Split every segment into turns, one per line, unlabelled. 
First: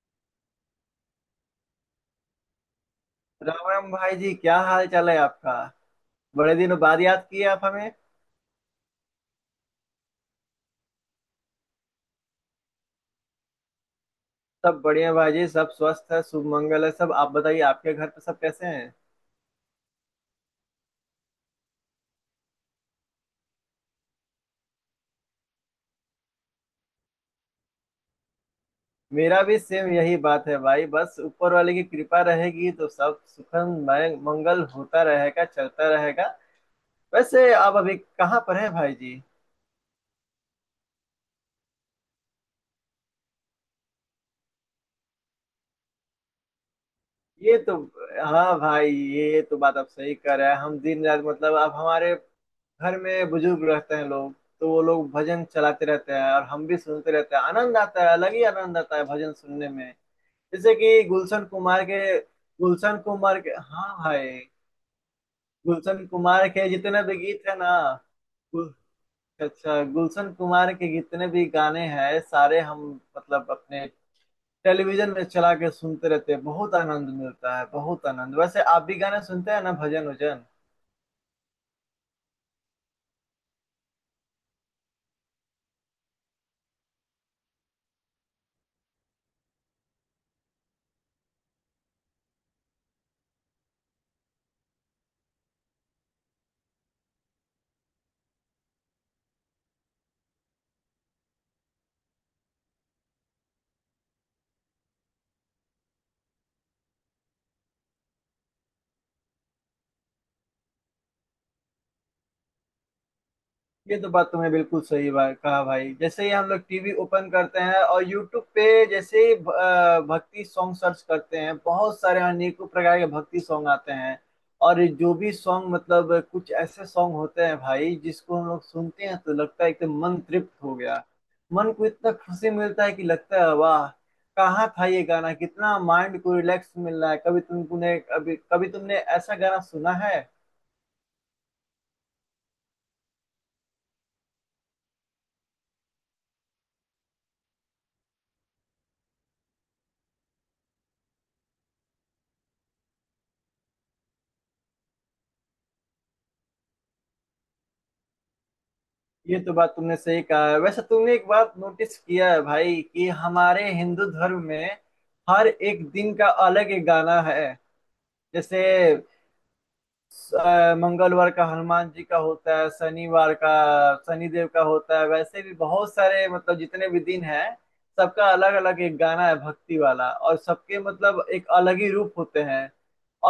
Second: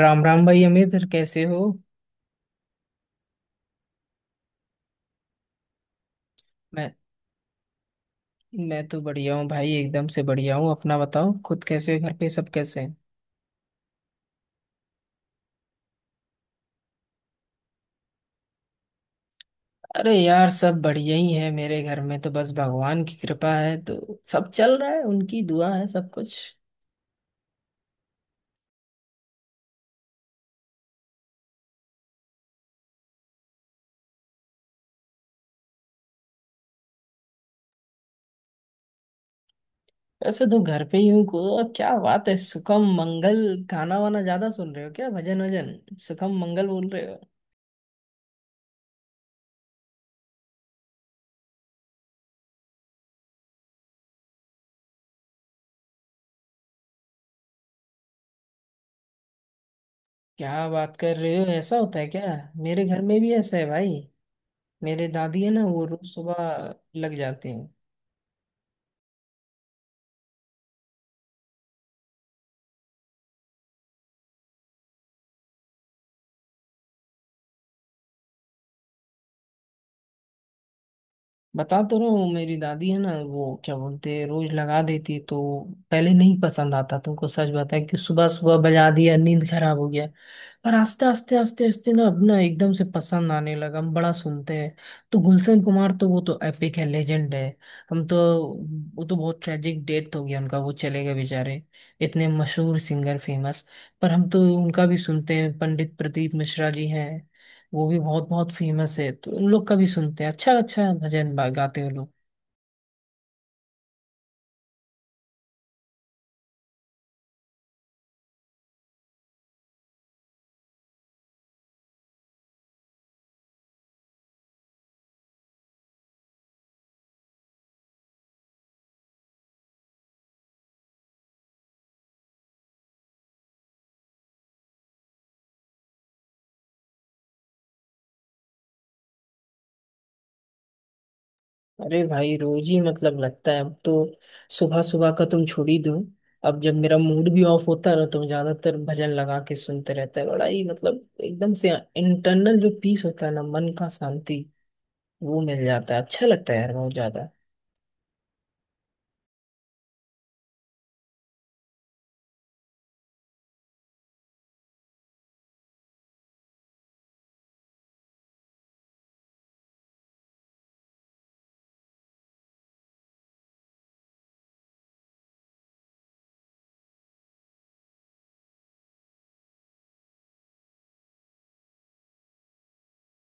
राम राम भाई अमित कैसे हो।
राम भाई जी, क्या हाल चाल है आपका? बड़े दिनों
मैं
बाद याद किए आप हमें।
मैं तो बढ़िया हूँ भाई, एकदम से बढ़िया हूँ। अपना बताओ, खुद कैसे हो? घर पे सब कैसे हैं?
सब बढ़िया भाई जी, सब स्वस्थ है, शुभ मंगल है सब। आप बताइए, आपके घर पे सब कैसे हैं?
अरे यार, सब बढ़िया ही है। मेरे घर में तो बस भगवान की कृपा है, तो सब चल रहा है, उनकी दुआ है सब कुछ।
मेरा भी सेम यही बात है भाई, बस ऊपर वाले की कृपा रहेगी तो सब सुखम मंगल होता रहेगा, चलता रहेगा। वैसे आप अभी कहाँ पर हैं भाई जी?
वैसे तो घर पे ही हूँ को, और क्या बात है सुखम मंगल। गाना वाना ज्यादा सुन रहे हो क्या? भजन वजन सुखम मंगल बोल रहे हो।
ये तो हाँ भाई, ये तो बात आप सही कर रहे हैं। हम दिन रात, मतलब आप, हमारे घर में बुजुर्ग रहते हैं लोग, तो वो लोग भजन चलाते रहते हैं, और हम भी सुनते रहते हैं। आनंद आता है, अलग ही आनंद आता है भजन सुनने में।
क्या
जैसे
बात
कि
कर रहे हो,
गुलशन
ऐसा
कुमार
होता है
के,
क्या? मेरे घर में भी ऐसा है भाई।
हाँ भाई,
मेरे दादी है ना, वो
गुलशन
रोज
कुमार के
सुबह
जितने
लग
भी
जाते
गीत है
हैं।
ना, गुल- अच्छा, गुलशन कुमार के जितने भी गाने हैं सारे, हम मतलब अपने टेलीविजन में चला के सुनते रहते हैं। बहुत आनंद मिलता है, बहुत आनंद। वैसे आप भी गाने सुनते हैं ना, भजन वजन?
बता तो रहा हूँ, मेरी दादी है ना, वो क्या बोलते हैं रोज लगा देती। तो पहले नहीं पसंद आता तुमको, सच बताया कि सुबह सुबह बजा दिया, नींद खराब हो गया। और आस्ते आस्ते आस्ते आस्ते ना अपना एकदम से पसंद आने लगा, हम बड़ा सुनते हैं। तो गुलशन कुमार तो वो तो एपिक है, लेजेंड है। हम तो, वो तो बहुत ट्रेजिक डेथ हो गया उनका, वो चले गए बेचारे, इतने मशहूर सिंगर, फेमस। पर हम तो उनका भी सुनते हैं। पंडित प्रदीप मिश्रा जी हैं, वो भी बहुत बहुत फेमस है, तो उन लोग का भी सुनते हैं, अच्छा अच्छा भजन गाते हैं लोग।
ये तो बात तुमने बिल्कुल सही बात कहा भाई। जैसे ही हम लोग टीवी ओपन करते हैं, और यूट्यूब पे जैसे ही भक्ति सॉन्ग सर्च करते हैं, बहुत सारे अनेकों प्रकार के भक्ति सॉन्ग आते हैं। और जो भी सॉन्ग, मतलब कुछ ऐसे सॉन्ग होते हैं भाई, जिसको हम लोग सुनते हैं तो लगता है एकदम मन तृप्त हो गया। मन को इतना खुशी मिलता है कि लगता है वाह, कहाँ था ये गाना, कितना माइंड को रिलैक्स मिल रहा है। कभी कभी तुमने ऐसा गाना सुना है?
अरे भाई रोज ही मतलब लगता है अब तो, सुबह सुबह का तुम छोड़ ही दो। अब जब मेरा मूड भी ऑफ होता है ना, तो मैं ज्यादातर भजन लगा के सुनते रहता है। बड़ा ही मतलब एकदम से इंटरनल जो पीस होता है ना, मन का शांति, वो मिल जाता है। अच्छा लगता है यार बहुत ज्यादा।
ये तो बात तुमने सही कहा है। वैसे तुमने एक बात नोटिस किया है भाई, कि हमारे हिंदू धर्म में हर एक दिन का अलग एक गाना है। जैसे मंगलवार का हनुमान जी का होता है, शनिवार का शनिदेव का होता है। वैसे भी बहुत सारे, मतलब जितने भी दिन हैं सबका अलग अलग एक गाना है भक्ति वाला, और सबके मतलब एक अलग ही रूप होते हैं।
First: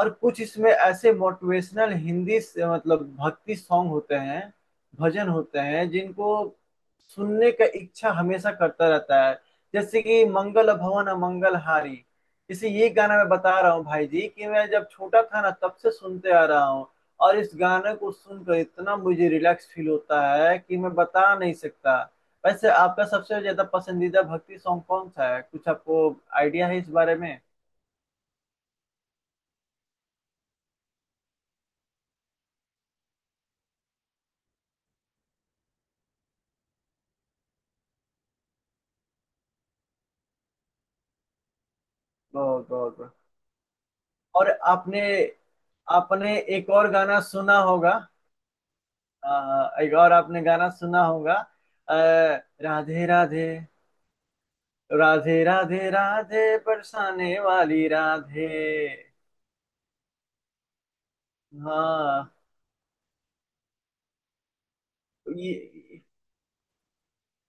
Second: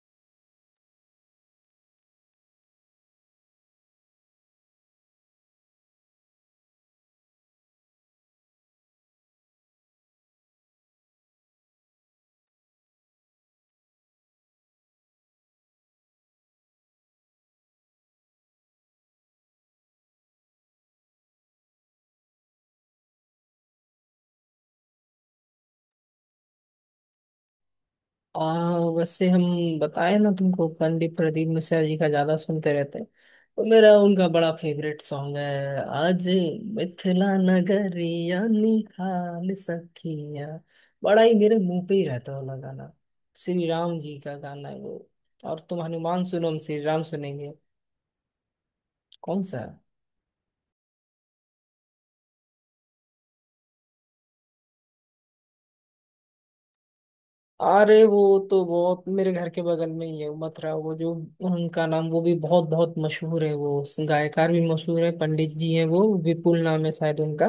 और कुछ इसमें ऐसे मोटिवेशनल हिंदी से मतलब भक्ति सॉन्ग होते हैं, भजन होते हैं, जिनको सुनने का इच्छा हमेशा करता रहता है। जैसे कि मंगल भवन मंगलहारी, इसी, ये गाना मैं बता रहा हूँ भाई जी, कि मैं जब छोटा था ना तब से सुनते आ रहा हूँ। और इस गाने को सुनकर इतना मुझे रिलैक्स फील होता है कि मैं बता नहीं सकता। वैसे आपका सबसे ज्यादा पसंदीदा भक्ति सॉन्ग कौन सा है, कुछ आपको आइडिया है इस बारे में?
वैसे हम बताए ना तुमको, पंडित प्रदीप मिश्रा जी का ज्यादा सुनते रहते हैं। तो मेरा उनका बड़ा फेवरेट सॉन्ग है आज, मिथिला नगरिया निहाल सखिया। बड़ा ही मेरे मुंह पे ही रहता है वाला
बहुत
गाना।
बहुत बहुत।
श्री राम जी का
और
गाना है
आपने
वो। और तुम हनुमान
आपने
सुनो, हम
एक
श्री
और
राम
गाना
सुनेंगे।
सुना होगा।
कौन सा?
एक और आपने गाना सुना होगा। अ, राधे राधे, राधे राधे राधे बरसाने वाली
अरे वो
राधे।
तो बहुत मेरे घर के बगल में ही है, उमथरा वो जो, उनका नाम, वो
हाँ।
भी बहुत बहुत मशहूर है वो। गायकार भी मशहूर है,
ये,
पंडित जी हैं वो, विपुल नाम है शायद उनका।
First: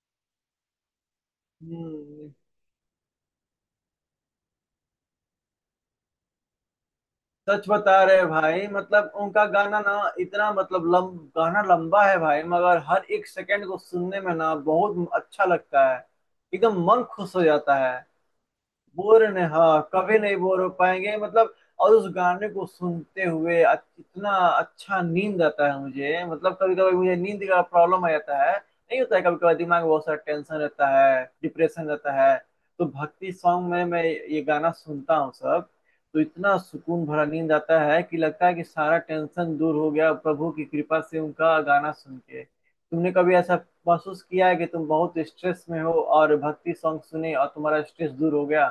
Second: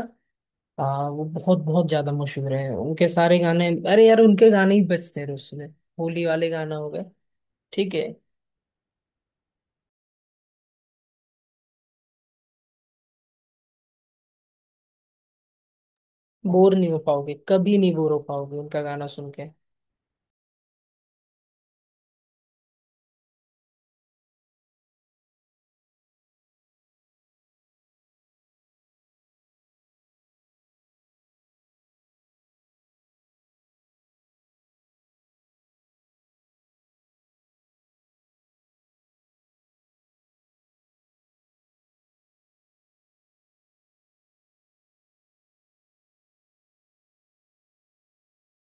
हाँ वो बहुत बहुत ज्यादा
हम्म,
मशहूर है, उनके सारे गाने, अरे यार उनके गाने ही बजते रहे उसमें। होली वाले गाना हो गए।
सच
ठीक
बता
है।
रहे हैं भाई, मतलब उनका गाना ना, इतना, मतलब गाना लंबा है भाई, मगर हर एक सेकंड को सुनने में ना बहुत अच्छा लगता है।
बोर
एकदम
नहीं हो
मन
पाओगे,
खुश हो जाता
कभी नहीं
है।
बोर हो पाओगे उनका गाना
बोर
सुन
नहीं,
के।
हाँ, कभी नहीं बोर हो पाएंगे, मतलब। और उस गाने को सुनते हुए इतना अच्छा नींद आता है मुझे। मतलब कभी कभी मुझे नींद का प्रॉब्लम आ जाता है, नहीं होता है। कभी कभी दिमाग में बहुत सारा टेंशन रहता है, डिप्रेशन रहता है। तो भक्ति सॉन्ग में मैं ये गाना सुनता हूँ सब। तो इतना सुकून भरा नींद आता है कि लगता है कि सारा टेंशन दूर हो गया प्रभु की कृपा से, उनका गाना सुन के। तुमने कभी ऐसा महसूस किया है कि तुम बहुत स्ट्रेस में हो और भक्ति सॉन्ग सुने और तुम्हारा स्ट्रेस दूर हो गया?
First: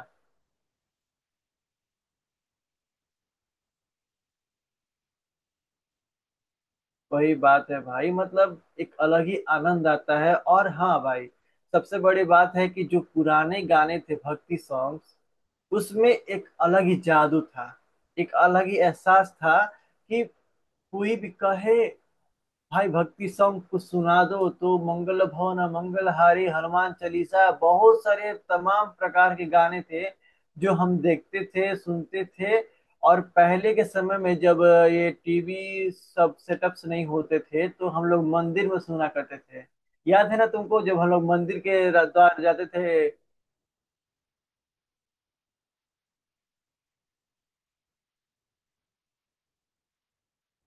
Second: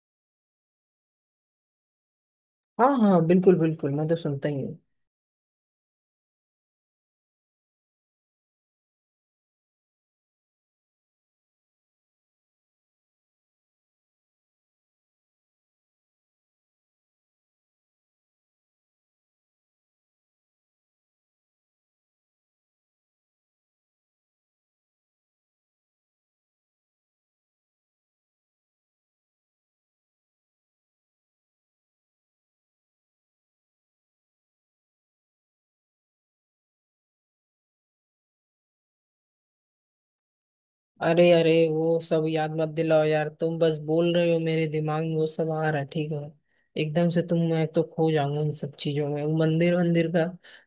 हाँ हाँ, बिल्कुल बिल्कुल, मैं तो सुनता ही हूँ।
वही बात है भाई, मतलब एक अलग ही आनंद आता है। और हाँ भाई, सबसे बड़ी बात है कि जो पुराने गाने थे भक्ति सॉन्ग्स, उसमें एक अलग ही जादू था, एक अलग ही एहसास था, कि कोई भी कहे भाई भक्ति सॉन्ग कुछ सुना दो, तो मंगल भवन मंगलहारी, हनुमान चालीसा, बहुत सारे तमाम प्रकार के गाने थे, जो हम देखते थे, सुनते थे। और पहले के समय में जब ये टीवी, सब सेटअप्स नहीं होते थे, तो हम लोग मंदिर में सुना करते थे। याद है ना तुमको, जब हम लोग
अरे अरे
मंदिर के
वो सब
द्वार
याद
जाते
मत
थे?
दिलाओ यार तुम, बस बोल रहे हो मेरे दिमाग में वो सब आ रहा है। ठीक है एकदम से तुम, मैं तो खो जाऊंगा उन सब चीजों में। वो मंदिर वंदिर का,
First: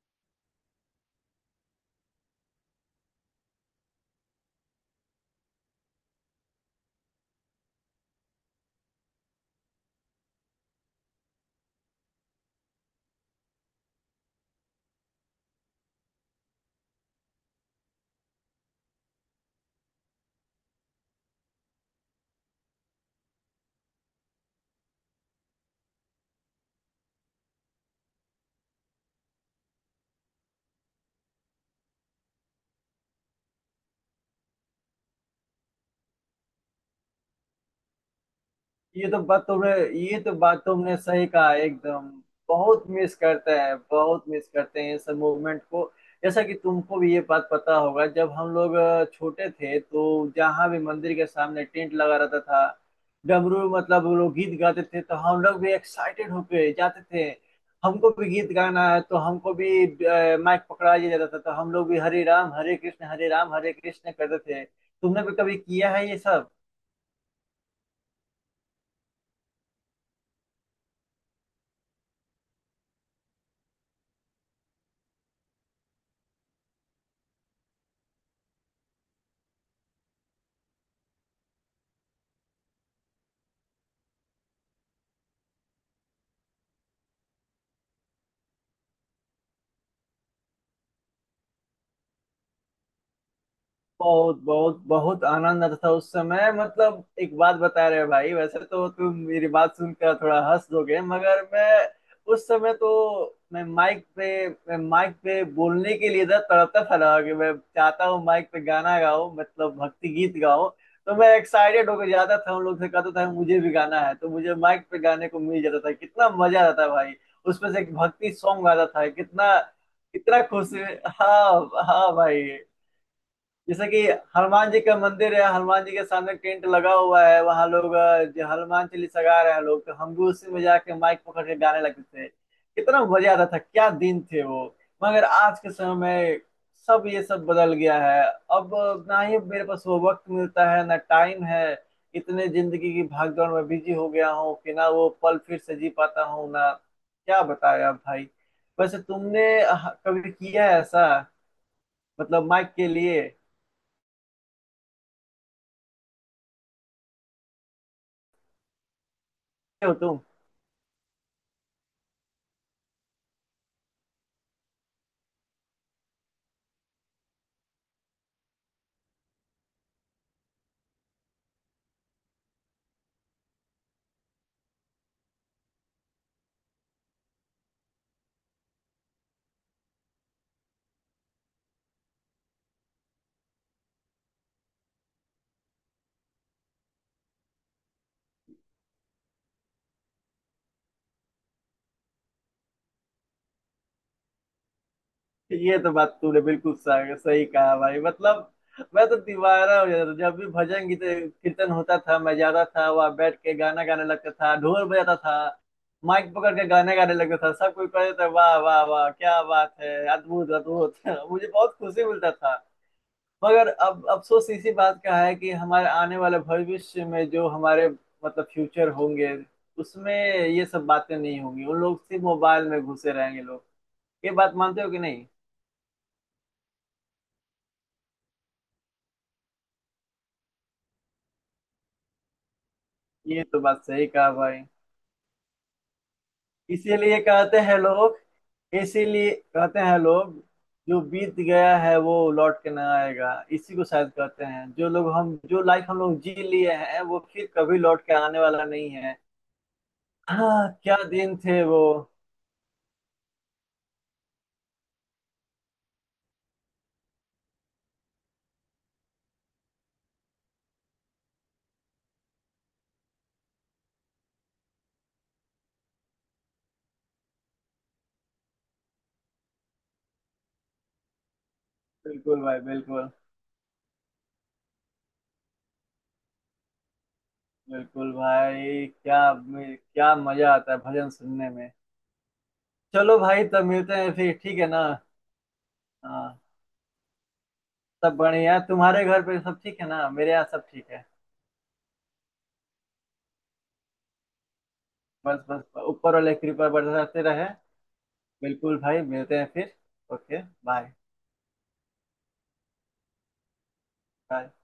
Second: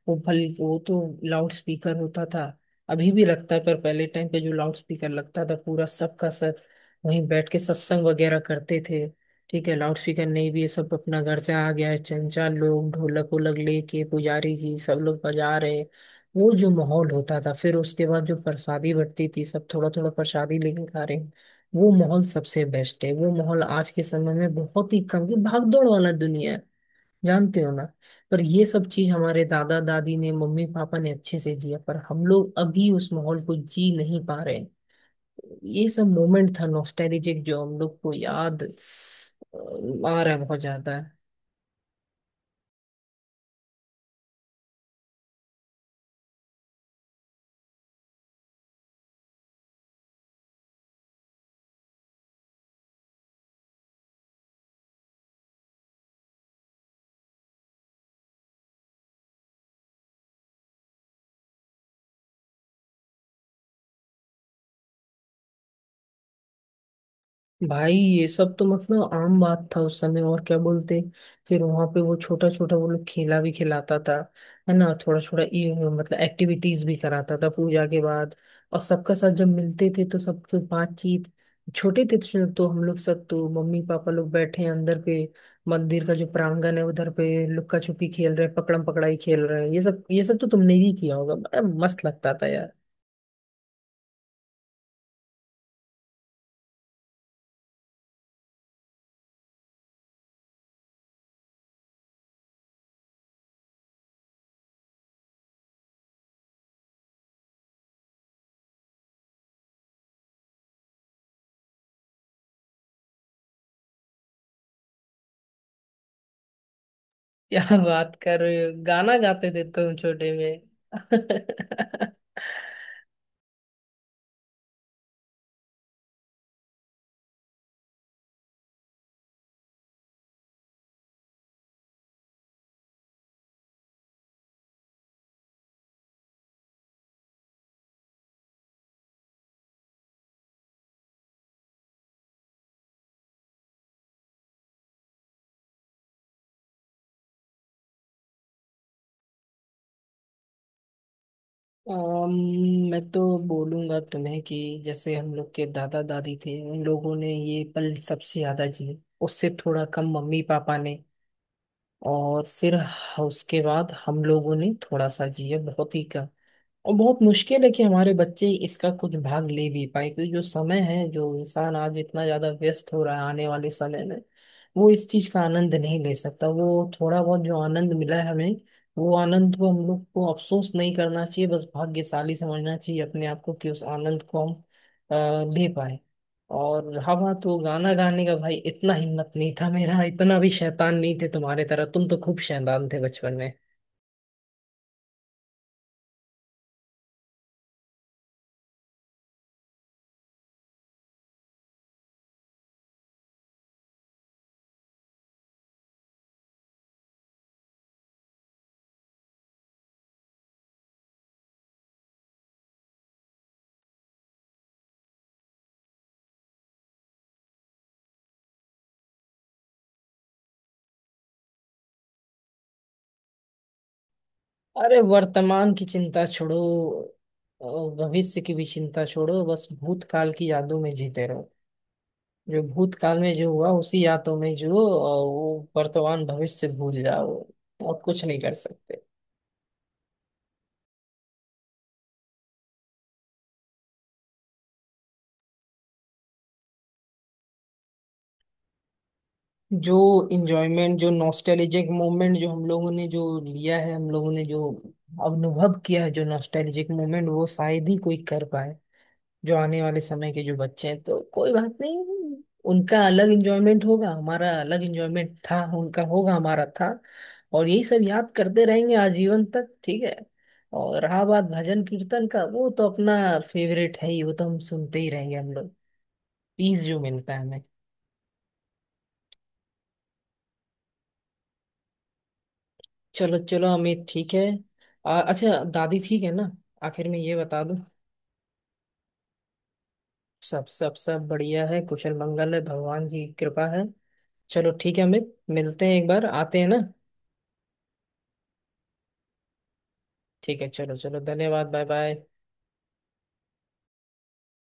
वो भल वो तो लाउड स्पीकर होता था। अभी भी लगता है, पर पहले टाइम पे जो लाउड स्पीकर लगता था पूरा सबका सर, वहीं बैठ के सत्संग वगैरह करते थे। ठीक है, लाउड स्पीकर नहीं भी, ये सब अपना घर से आ गया है, चंचा लोग ढोलक वोलक लेके पुजारी जी सब लोग बजा रहे हैं। वो जो माहौल होता था, फिर उसके बाद जो प्रसादी बंटती थी, सब थोड़ा थोड़ा प्रसादी लेके खा रहे हैं, वो माहौल सबसे बेस्ट है। वो माहौल आज के समय में बहुत ही कम की भागदौड़ वाला दुनिया है, जानते हो ना। पर ये सब चीज हमारे दादा दादी ने, मम्मी पापा ने अच्छे से जिया, पर हम लोग अभी उस माहौल को जी नहीं पा रहे हैं। ये सब मोमेंट था नॉस्टैल्जिक, जो हम लोग को याद
ये तो बात तुमने ये
आ
तो
रहा है बहुत
बात तुमने
ज्यादा।
सही कहा एकदम। बहुत मिस करते हैं, बहुत मिस करते हैं इस मूवमेंट को। जैसा कि तुमको भी ये बात पता होगा, जब हम लोग छोटे थे, तो जहाँ भी मंदिर के सामने टेंट लगा रहता था, डमरू, मतलब वो लोग गीत गाते थे, तो हम लोग भी एक्साइटेड होके जाते थे। हमको भी गीत गाना है, तो हमको भी माइक पकड़ा दिया जाता था, तो हम लोग भी हरे राम हरे कृष्ण, हरे राम हरे कृष्ण करते थे। तुमने भी कभी किया है ये सब?
भाई ये सब तो मतलब आम बात था उस समय, और क्या बोलते। फिर वहां पे वो छोटा छोटा वो लोग खेला भी खिलाता था है ना, थोड़ा थोड़ा ये मतलब एक्टिविटीज भी कराता था पूजा के बाद। और सबका साथ जब मिलते थे तो सबके बातचीत। छोटे थे तो हम लोग सब, तो मम्मी पापा लोग बैठे हैं अंदर पे, मंदिर का जो प्रांगण है उधर पे लुक्का छुपी खेल रहे हैं, पकड़म पकड़ाई खेल रहे हैं, ये सब तो तुमने भी किया होगा, बड़ा मस्त लगता था यार।
बहुत बहुत बहुत आनंद आता था उस समय। मतलब एक बात बता रहे भाई, वैसे तो तुम मेरी बात सुनकर थोड़ा हंस दोगे, मगर मैं, उस समय तो मैं माइक पे बोलने के लिए इधर तड़पता था ना, कि मैं चाहता हूँ माइक पे गाना गाओ, मतलब भक्ति गीत गाओ। तो मैं एक्साइटेड होकर जाता था, उन लोग से कहता था मुझे भी गाना है, तो मुझे माइक पे गाने को मिल जाता था। कितना मजा आता था भाई! उसमें
क्या
से एक
बात
भक्ति
कर रहे
सॉन्ग
हो,
आता था,
गाना गाते
कितना,
थे तुम छोटे
कितना खुश।
में?
हाँ। हाँ भाई। जैसे कि हनुमान जी का मंदिर है, हनुमान जी के सामने टेंट लगा हुआ है, वहां लोग जो हनुमान चालीसा गा रहे हैं लोग, तो हम भी उसी में जाके माइक पकड़ के गाने लगते थे। कितना मजा आता था, क्या दिन थे वो! मगर आज के समय में सब, ये सब बदल गया है। अब, ना ही मेरे पास वो वक्त मिलता है, ना टाइम है। इतने जिंदगी की भागदौड़ में बिजी हो गया हूँ कि ना वो पल फिर से जी पाता हूँ ना, क्या बताएं आप भाई। वैसे तुमने कभी किया है ऐसा, मतलब माइक के
मैं तो
लिए,
बोलूंगा तुम्हें कि जैसे हम लोग के दादा दादी थे, उन लोगों ने ये पल सबसे ज्यादा जिए, उससे थोड़ा
हो
कम
तुम?
मम्मी पापा ने, और फिर उसके बाद हम लोगों ने थोड़ा सा जिया, बहुत ही कम। और बहुत मुश्किल है कि हमारे बच्चे इसका कुछ भाग ले भी पाए, क्योंकि जो समय है, जो इंसान आज इतना ज्यादा व्यस्त हो रहा है, आने वाले समय में वो इस चीज का आनंद नहीं ले सकता। वो थोड़ा बहुत जो आनंद मिला है हमें, वो आनंद को हम लोग को अफसोस नहीं करना चाहिए, बस भाग्यशाली समझना चाहिए अपने आप को कि उस आनंद को हम अ, ले पाए। और हवा तो गाना गाने का भाई इतना हिम्मत नहीं था मेरा, इतना भी शैतान नहीं थे, तुम्हारे तरह। तुम तो खूब शैतान थे बचपन।
ये तो बात तूने बिल्कुल सही सही कहा भाई, मतलब मैं तो दीवाना हो जाता था, जब भी भजन गीत कीर्तन होता था, मैं जाता था, वहां बैठ के गाना गाने लगता था, ढोल बजाता था, माइक पकड़ के गाने गाने लगता था। सब कोई कहता था वाह वाह वाह, क्या बात है, अद्भुत अद्भुत मुझे बहुत खुशी मिलता था। मगर अब अफसोस इसी बात का है कि हमारे आने वाले भविष्य में, जो हमारे मतलब फ्यूचर होंगे, उसमें ये सब बातें नहीं होंगी, उन लोग सिर्फ मोबाइल में घुसे रहेंगे लोग। ये बात मानते हो कि
अरे
नहीं?
वर्तमान की चिंता छोड़ो, और भविष्य की भी चिंता छोड़ो, बस भूतकाल की यादों में जीते रहो। जो भूतकाल में
ये
जो
तो
हुआ
बात
उसी
सही कहा
यादों में
भाई।
जो, और वो वर्तमान भविष्य भूल
इसीलिए
जाओ,
कहते हैं
और
लोग
कुछ नहीं कर सकते।
इसीलिए कहते हैं लोग, जो बीत गया है वो लौट के ना आएगा, इसी को शायद कहते हैं। जो लोग हम, जो लाइफ हम लोग जी लिए हैं, वो फिर कभी लौट के आने वाला नहीं है।
जो
हाँ, क्या
इंजॉयमेंट, जो
दिन थे वो।
नॉस्टैल्जिक मोमेंट जो हम लोगों ने जो लिया है, हम लोगों ने जो अनुभव किया है, जो नॉस्टैल्जिक मोमेंट, वो शायद ही कोई कर पाए। जो आने वाले समय के जो बच्चे हैं, तो कोई बात नहीं, उनका अलग इंजॉयमेंट होगा, हमारा अलग इंजॉयमेंट था, उनका होगा, हमारा था। और यही सब याद करते रहेंगे आजीवन तक, ठीक है। और रहा बात भजन कीर्तन
बिल्कुल
का,
भाई,
वो तो
बिल्कुल।
अपना फेवरेट है ही, वो तो हम सुनते ही रहेंगे हम लोग। पीस जो मिलता है हमें।
बिल्कुल भाई, क्या, क्या मजा आता है भजन सुनने में! चलो
चलो
भाई, तब
चलो
मिलते
अमित
हैं फिर,
ठीक है।
ठीक है ना?
अच्छा दादी ठीक है
हाँ।
ना, आखिर में ये बता दूं।
सब बढ़िया, तुम्हारे घर पे सब ठीक है ना? मेरे यहाँ
सब
सब ठीक
सब
है।
सब बढ़िया है, कुशल मंगल है, भगवान जी की कृपा है। चलो ठीक है अमित,
बस बस,
मिलते हैं एक
ऊपर
बार,
वाले की
आते हैं
कृपा
ना।
बरसाते रहे। बिल्कुल भाई, मिलते हैं फिर। ओके
ठीक है
बाय।
चलो चलो, धन्यवाद, बाय बाय।
बाय।